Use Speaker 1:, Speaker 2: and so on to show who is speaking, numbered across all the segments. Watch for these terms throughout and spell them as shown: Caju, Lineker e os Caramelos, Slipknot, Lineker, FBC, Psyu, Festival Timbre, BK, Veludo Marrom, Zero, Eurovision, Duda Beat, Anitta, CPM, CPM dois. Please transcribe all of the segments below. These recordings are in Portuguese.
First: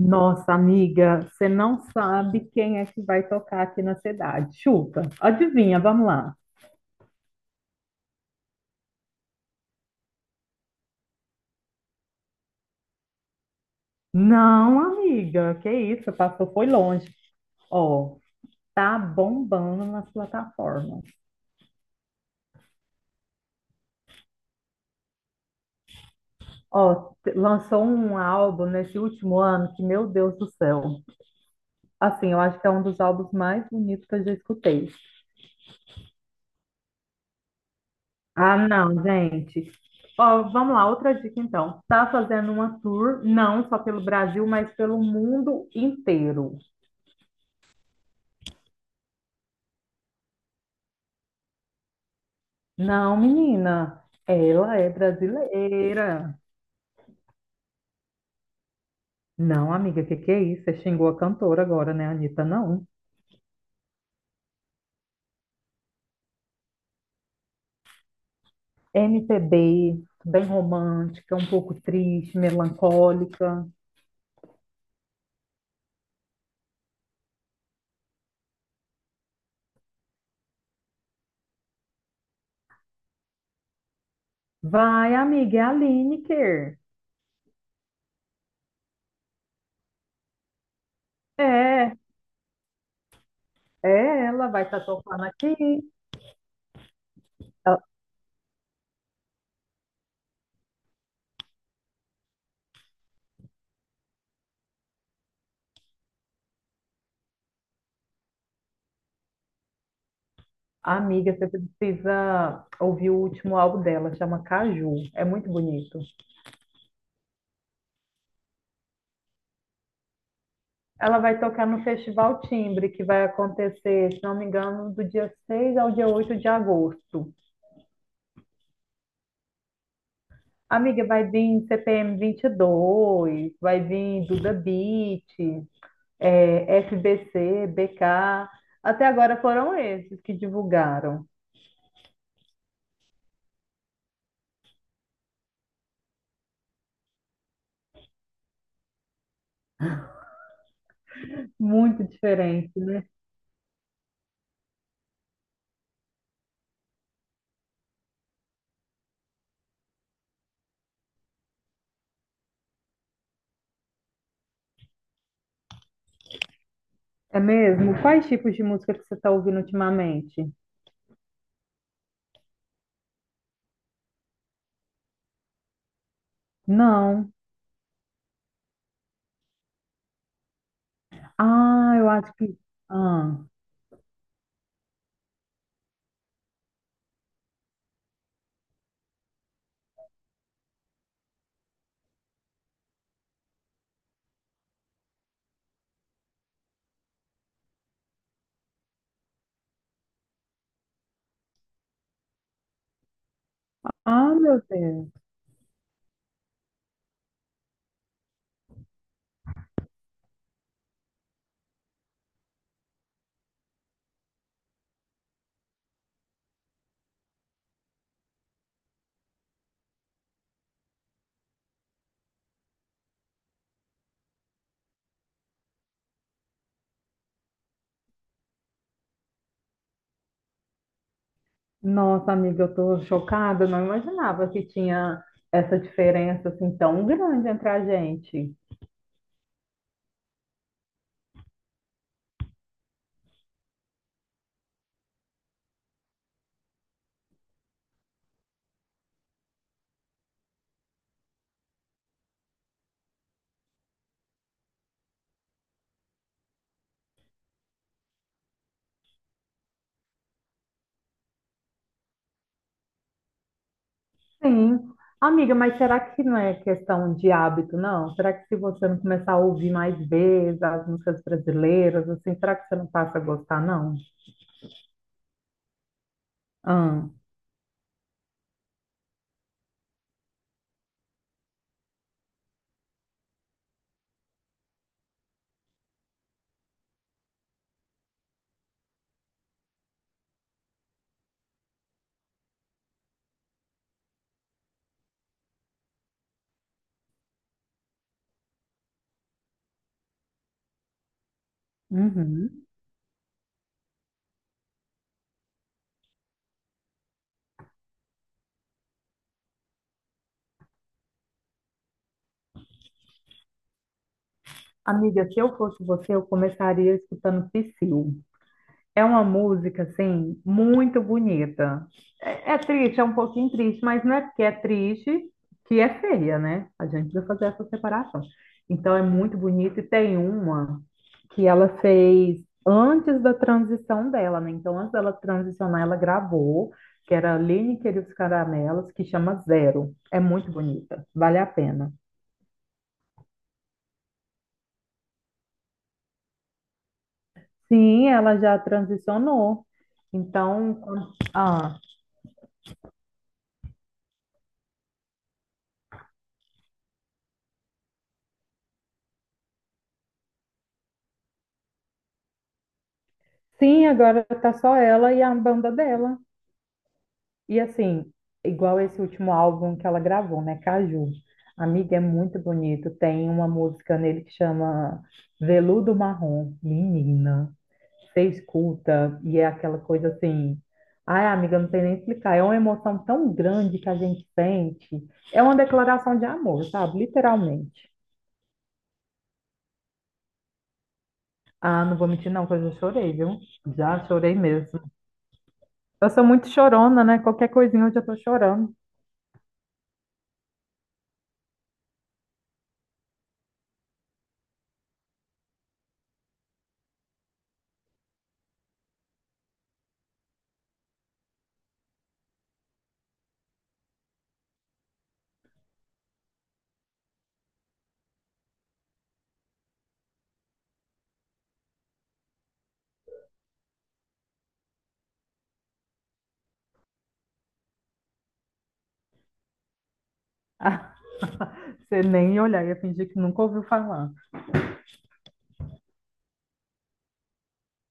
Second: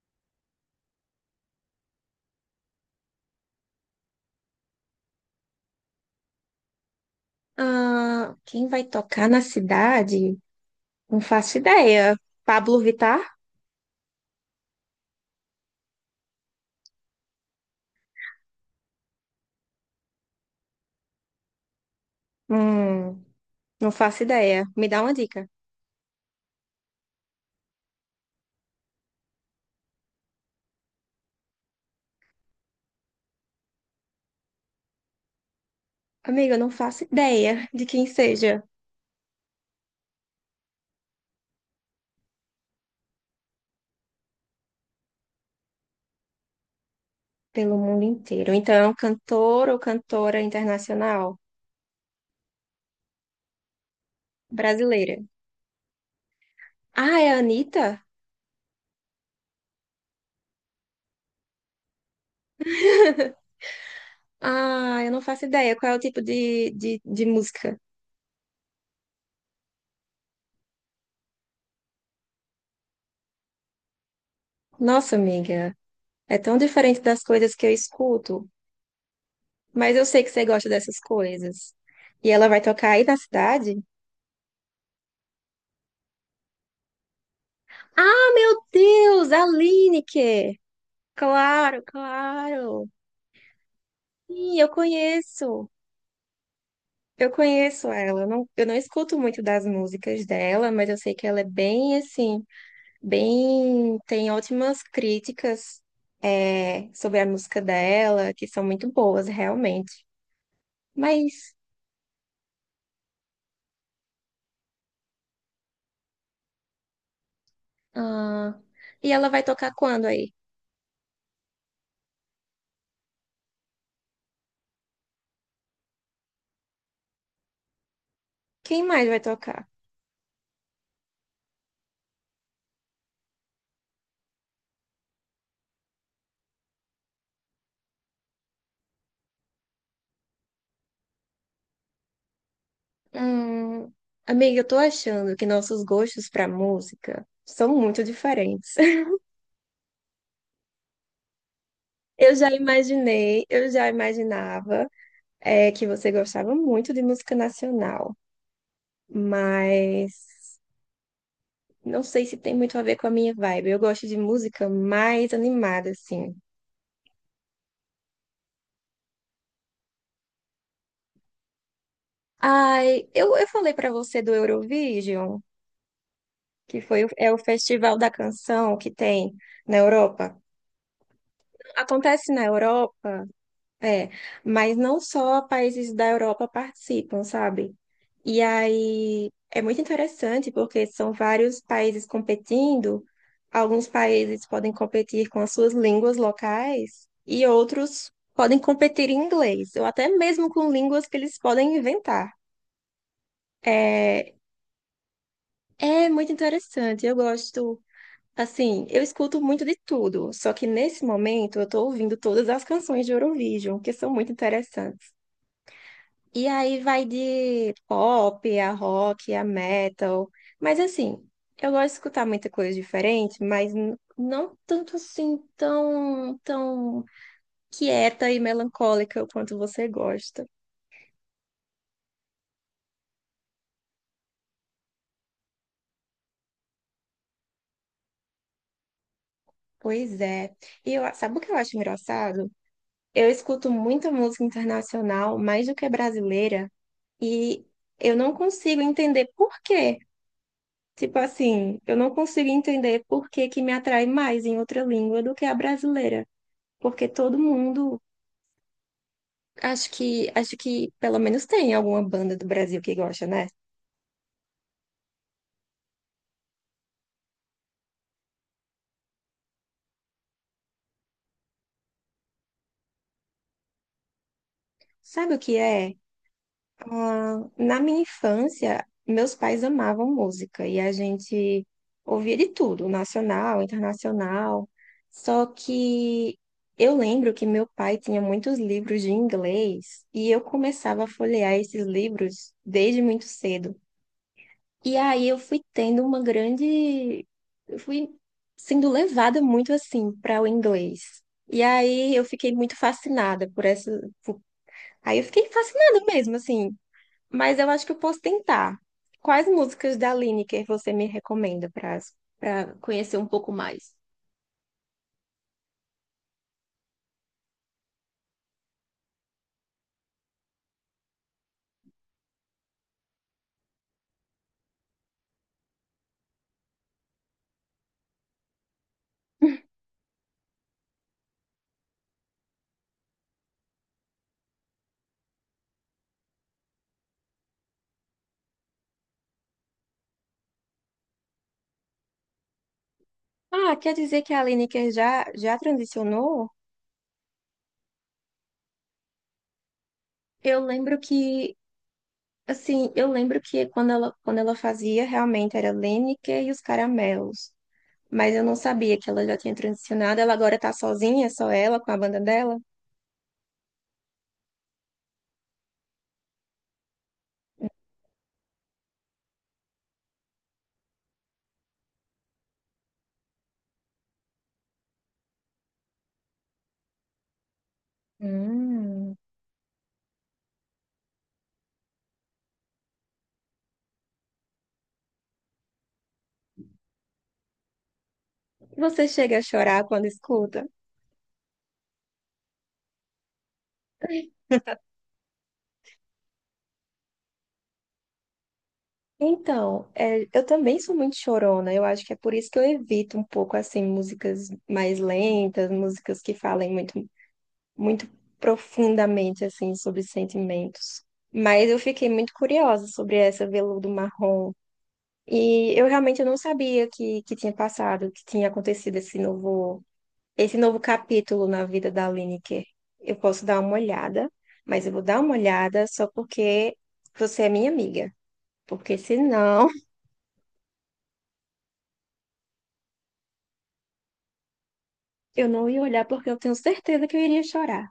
Speaker 1: Nossa, amiga, você não sabe quem é que vai tocar aqui na cidade. Chuta, adivinha, vamos lá.
Speaker 2: Ah, quem vai tocar na cidade? Não faço ideia. Pablo Vittar?
Speaker 1: Não, amiga, que isso, passou, foi longe. Ó, tá bombando nas plataformas.
Speaker 2: Hum, não faço ideia. Me dá uma dica.
Speaker 1: Ó, lançou um álbum nesse último ano que, meu Deus do céu. Assim, eu acho que é um dos álbuns mais bonitos que eu já escutei.
Speaker 2: Amiga, eu não faço ideia de quem
Speaker 1: Ah,
Speaker 2: seja
Speaker 1: não, gente. Ó, vamos lá, outra dica então. Tá fazendo uma tour, não só pelo Brasil, mas pelo mundo inteiro.
Speaker 2: pelo mundo inteiro. Então é um cantor ou cantora internacional
Speaker 1: Não, menina, ela é
Speaker 2: brasileira.
Speaker 1: brasileira.
Speaker 2: Ah, é a Anitta?
Speaker 1: Não, amiga, que é isso? Você xingou a cantora agora, né, Anitta? Não.
Speaker 2: Ah, eu não faço ideia. Qual é o tipo de música?
Speaker 1: MPB, bem romântica, um pouco triste, melancólica.
Speaker 2: Nossa, amiga, é tão diferente das coisas que eu escuto. Mas eu sei que você gosta dessas coisas. E ela vai tocar aí na cidade?
Speaker 1: Vai, amiga, é a Lineker.
Speaker 2: Ah, meu Deus, a Lineker! Claro,
Speaker 1: É,
Speaker 2: claro.
Speaker 1: é ela,
Speaker 2: Sim,
Speaker 1: vai
Speaker 2: eu
Speaker 1: estar tocando aqui.
Speaker 2: conheço. Eu
Speaker 1: A-
Speaker 2: conheço ela. Eu não escuto muito das músicas dela, mas eu sei que ela é bem assim, bem, tem ótimas críticas sobre a música dela, que são muito boas, realmente.
Speaker 1: Amiga, você
Speaker 2: Mas,
Speaker 1: precisa ouvir o último álbum dela, chama Caju. É muito bonito.
Speaker 2: ah, e ela vai tocar quando aí?
Speaker 1: Ela vai tocar no Festival Timbre, que vai acontecer, se não me engano, do dia 6 ao dia 8 de agosto.
Speaker 2: Quem mais vai tocar?
Speaker 1: Amiga, vai vir CPM 2, vai vir Duda Beat, FBC, BK. Até agora foram esses que divulgaram.
Speaker 2: Hum, amiga, eu tô achando que nossos gostos pra música são muito diferentes.
Speaker 1: Muito diferente, né?
Speaker 2: Eu já imaginava que você gostava muito de música nacional, mas não sei se tem muito a ver com a minha vibe. Eu gosto de música mais animada, assim.
Speaker 1: É mesmo? Quais tipos de música que você está ouvindo ultimamente?
Speaker 2: Eu falei pra você do Eurovision, que foi,
Speaker 1: Não.
Speaker 2: é o festival da canção que tem na Europa.
Speaker 1: Ah, eu
Speaker 2: Acontece
Speaker 1: acho
Speaker 2: na
Speaker 1: que.
Speaker 2: Europa.
Speaker 1: Ah,
Speaker 2: É, mas não só países da Europa participam, sabe? E aí é muito interessante porque são vários países competindo. Alguns países podem competir com as suas línguas locais e outros podem competir em inglês, ou até mesmo com línguas que eles podem inventar. É,
Speaker 1: ah, meu Deus.
Speaker 2: é muito interessante. Eu gosto, assim, eu escuto muito de tudo, só que nesse momento eu tô ouvindo todas as canções de Eurovision, que são muito interessantes. E aí vai de pop, a rock, a metal. Mas assim, eu gosto de escutar muita coisa diferente, mas não tanto assim tão quieta e melancólica quanto você gosta.
Speaker 1: Nossa, amiga, eu tô chocada, não imaginava que tinha essa diferença assim tão grande entre a gente.
Speaker 2: Pois é. E eu, sabe o que eu acho engraçado? Eu escuto muita música internacional, mais do que brasileira, e eu não consigo entender por quê. Tipo assim, eu não consigo entender por que que me atrai mais em outra língua do que a brasileira. Porque todo mundo acho que pelo menos tem alguma banda do Brasil que gosta, né?
Speaker 1: Sim. Amiga, mas será que não é questão de hábito, não? Será que se você não começar a ouvir mais vezes as músicas brasileiras, assim, será que você não passa a gostar, não?
Speaker 2: Sabe o que é?
Speaker 1: Ah,
Speaker 2: Ah, na minha infância, meus pais amavam música e a gente ouvia de tudo, nacional, internacional. Só que eu lembro que meu pai tinha muitos livros de inglês e eu começava a folhear esses livros desde muito cedo. E aí eu fui tendo uma grande. Eu fui sendo levada muito assim para o inglês. E aí eu fiquei
Speaker 1: uhum.
Speaker 2: muito fascinada por essa. por- Aí eu fiquei fascinada mesmo, assim. Mas eu acho que eu posso tentar. Quais músicas da Lineker você me recomenda para conhecer um pouco mais?
Speaker 1: Amiga, se eu fosse você, eu começaria escutando Psyu. É uma música, assim, muito bonita. É, é triste, é um pouquinho triste, mas não é porque é triste que é feia, né? A gente precisa fazer essa separação. Então, é muito bonita e tem uma que ela fez antes da transição dela, né? Então, antes dela transicionar, ela gravou, que era Lineker e os Caramelos, que chama Zero. É muito bonita, vale a pena.
Speaker 2: Ah, quer dizer que a Lineker já transicionou?
Speaker 1: Sim, ela já transicionou.
Speaker 2: Eu
Speaker 1: Então,
Speaker 2: lembro que, assim, eu lembro que quando ela fazia, realmente era Lineker e os Caramelos. Mas eu não sabia que ela já tinha transicionado. Ela agora tá sozinha, só ela, com a banda dela.
Speaker 1: sim, agora tá só ela e a banda dela. E assim, igual esse último álbum que ela gravou, né? Caju. Amiga, é muito bonito. Tem uma música nele que chama Veludo Marrom. Menina, você
Speaker 2: Hum.
Speaker 1: escuta e é aquela coisa assim. Ai, amiga, não sei nem explicar. É uma emoção tão grande que a gente sente. É uma declaração de amor, sabe? Literalmente.
Speaker 2: Você chega a chorar quando escuta?
Speaker 1: Ah, não vou mentir, não, que eu já chorei, viu? Já chorei mesmo. Eu sou muito chorona, né? Qualquer coisinha eu já tô chorando.
Speaker 2: Então, é, eu também sou muito chorona. Eu acho que é por isso que eu evito um pouco assim músicas mais lentas, músicas que falem muito profundamente assim sobre sentimentos. Mas eu fiquei muito curiosa sobre essa Veludo Marrom e eu realmente não sabia que tinha passado, que tinha acontecido esse novo capítulo na vida da Lineker. Eu posso dar uma olhada, mas eu vou dar uma olhada só porque você é minha amiga. Porque senão
Speaker 1: Ah, você nem ia olhar, ia fingir que nunca ouviu falar.
Speaker 2: eu não ia olhar porque eu tenho certeza que eu iria chorar.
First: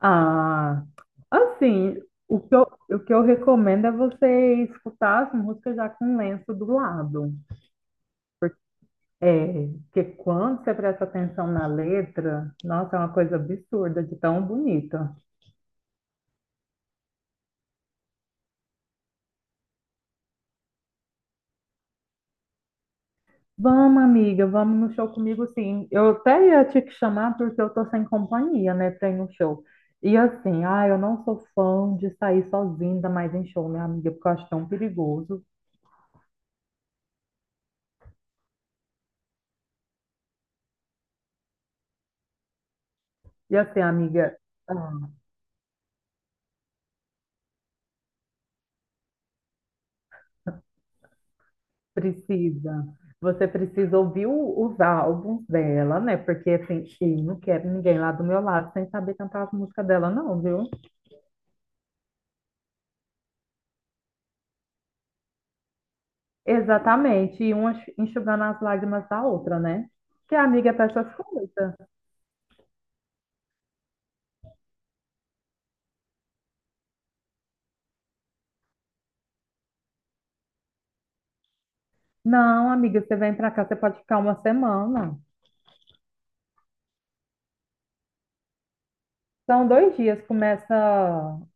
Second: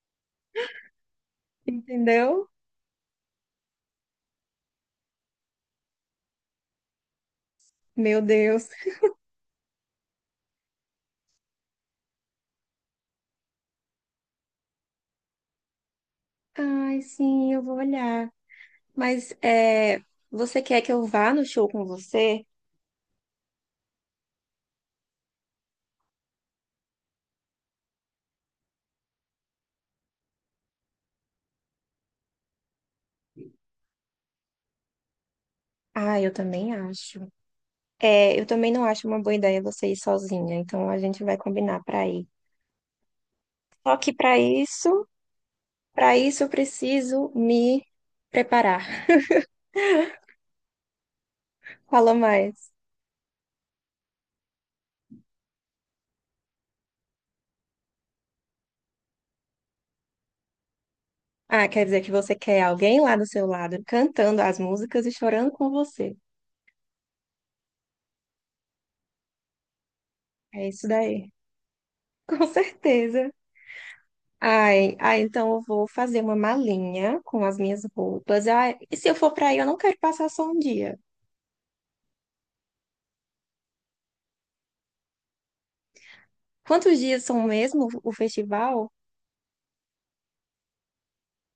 Speaker 1: Ah, assim,
Speaker 2: Entendeu?
Speaker 1: o que eu recomendo é você escutar as músicas já com lenço do lado.
Speaker 2: Meu Deus.
Speaker 1: É, porque quando você presta atenção na letra, nossa, é uma coisa absurda de tão bonita.
Speaker 2: Ai, sim, eu vou olhar. Mas é, você quer que eu vá no show com você?
Speaker 1: Vamos, amiga, vamos no show comigo, sim. Eu até ia te chamar porque eu tô sem companhia, né, pra ir no show. E assim, ah, eu não sou fã de sair sozinha, ainda mais em show, minha amiga, porque eu acho tão perigoso.
Speaker 2: Ah, eu também acho. É, eu também não acho uma boa ideia você ir sozinha, então a gente vai combinar pra ir.
Speaker 1: E assim,
Speaker 2: Só que
Speaker 1: amiga,
Speaker 2: pra isso
Speaker 1: ah,
Speaker 2: Para isso, eu preciso me preparar. Fala mais.
Speaker 1: precisa. Você precisa ouvir os álbuns dela, né? Porque assim, eu não quero ninguém lá do meu lado sem saber cantar as músicas dela, não, viu?
Speaker 2: Ah, quer dizer que você quer alguém lá do seu lado cantando as músicas e chorando com você.
Speaker 1: Exatamente. E uma enxugando as lágrimas da outra, né? Que a
Speaker 2: É
Speaker 1: amiga é
Speaker 2: isso
Speaker 1: pra essas
Speaker 2: daí.
Speaker 1: coisas.
Speaker 2: Com certeza. Ai, ai, então eu vou fazer uma malinha com as minhas roupas. Ai, e se eu for para aí, eu não quero passar só um dia.
Speaker 1: Não, amiga, você vem pra cá, você pode ficar 1 semana.
Speaker 2: Quantos dias são mesmo o festival?
Speaker 1: São 2 dias, começa.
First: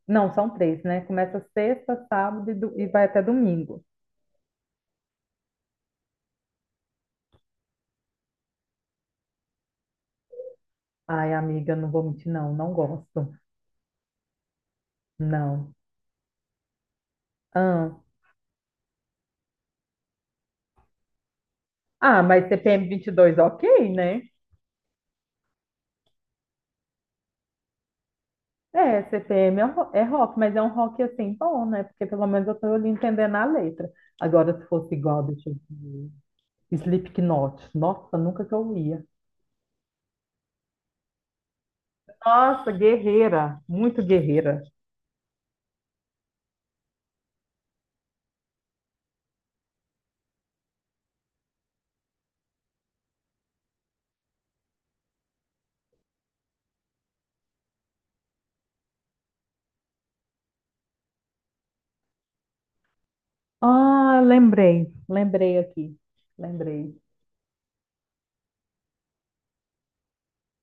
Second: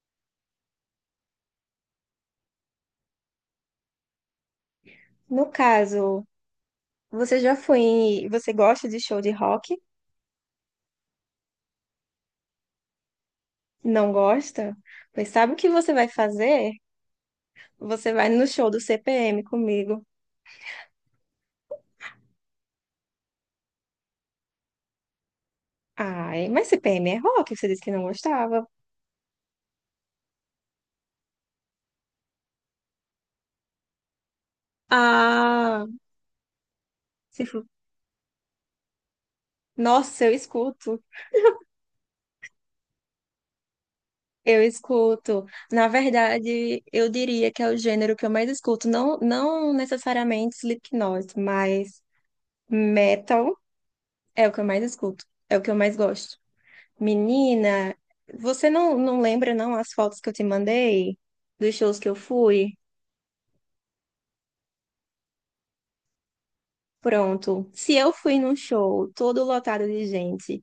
Speaker 1: Não, são 3, né? Começa sexta, sábado e vai até domingo.
Speaker 2: No caso, você já foi em... Você gosta de show de rock?
Speaker 1: Ai, amiga, não vou mentir, não, não gosto.
Speaker 2: Não gosta? Pois sabe o que
Speaker 1: Não.
Speaker 2: você vai fazer?
Speaker 1: Ahn,
Speaker 2: Você vai no show do CPM comigo.
Speaker 1: Ah, mas CPM 2, ok, né?
Speaker 2: Ai, mas CPM é rock, você disse que não gostava.
Speaker 1: É, CPM é um é rock, mas é um rock assim bom, né? Porque pelo menos eu tô ali entendendo a letra. Agora, se fosse igual, deixa eu
Speaker 2: Ah,
Speaker 1: ver.
Speaker 2: se for...
Speaker 1: Slipknot. Nossa, nunca que eu ia.
Speaker 2: Nossa, eu escuto.
Speaker 1: Nossa, guerreira, muito
Speaker 2: Eu
Speaker 1: guerreira.
Speaker 2: escuto. Na verdade, eu diria que é o gênero que eu mais escuto. Não, não necessariamente Slipknot, mas metal é o que eu mais escuto. É o que eu mais gosto. Menina, você não lembra, não, as fotos que eu te mandei dos shows que eu fui?
Speaker 1: Ah, lembrei, lembrei aqui, lembrei.
Speaker 2: Pronto. Se eu fui num show todo lotado de gente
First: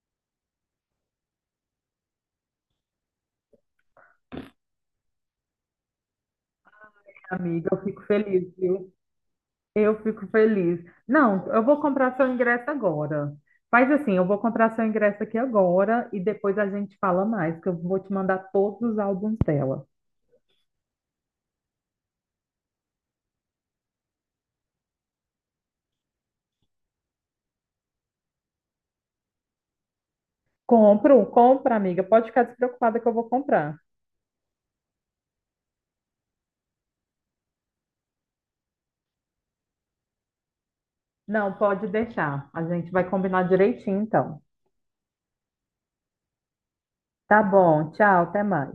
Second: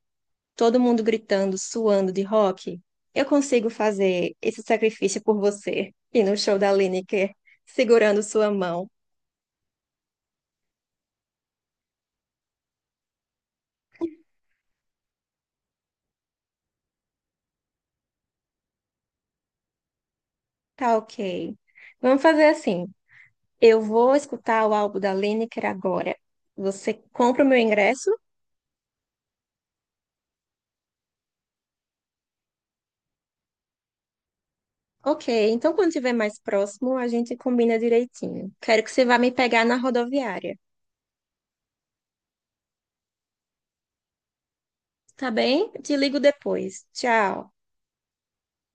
Speaker 2: todo mundo gritando, suando de rock, eu consigo fazer esse sacrifício por você. E no show da Lineker,
Speaker 1: Amiga, eu fico
Speaker 2: segurando sua
Speaker 1: feliz,
Speaker 2: mão.
Speaker 1: viu? Eu fico feliz. Não, eu vou comprar seu ingresso agora. Faz assim, eu vou comprar seu ingresso aqui agora e depois a gente fala mais, que eu vou te mandar todos os álbuns dela.
Speaker 2: Tá ok. Vamos fazer assim. Eu vou escutar o álbum da Lineker agora. Você compra o meu ingresso?
Speaker 1: Compro, compra, amiga. Pode ficar despreocupada que eu vou comprar.
Speaker 2: Ok, então quando estiver mais próximo, a gente combina direitinho. Quero que você vá me pegar na rodoviária.
Speaker 1: Não, pode deixar. A gente vai combinar direitinho, então.
Speaker 2: Tá bem? Te ligo depois.
Speaker 1: Tá
Speaker 2: Tchau.
Speaker 1: bom, tchau, até mais.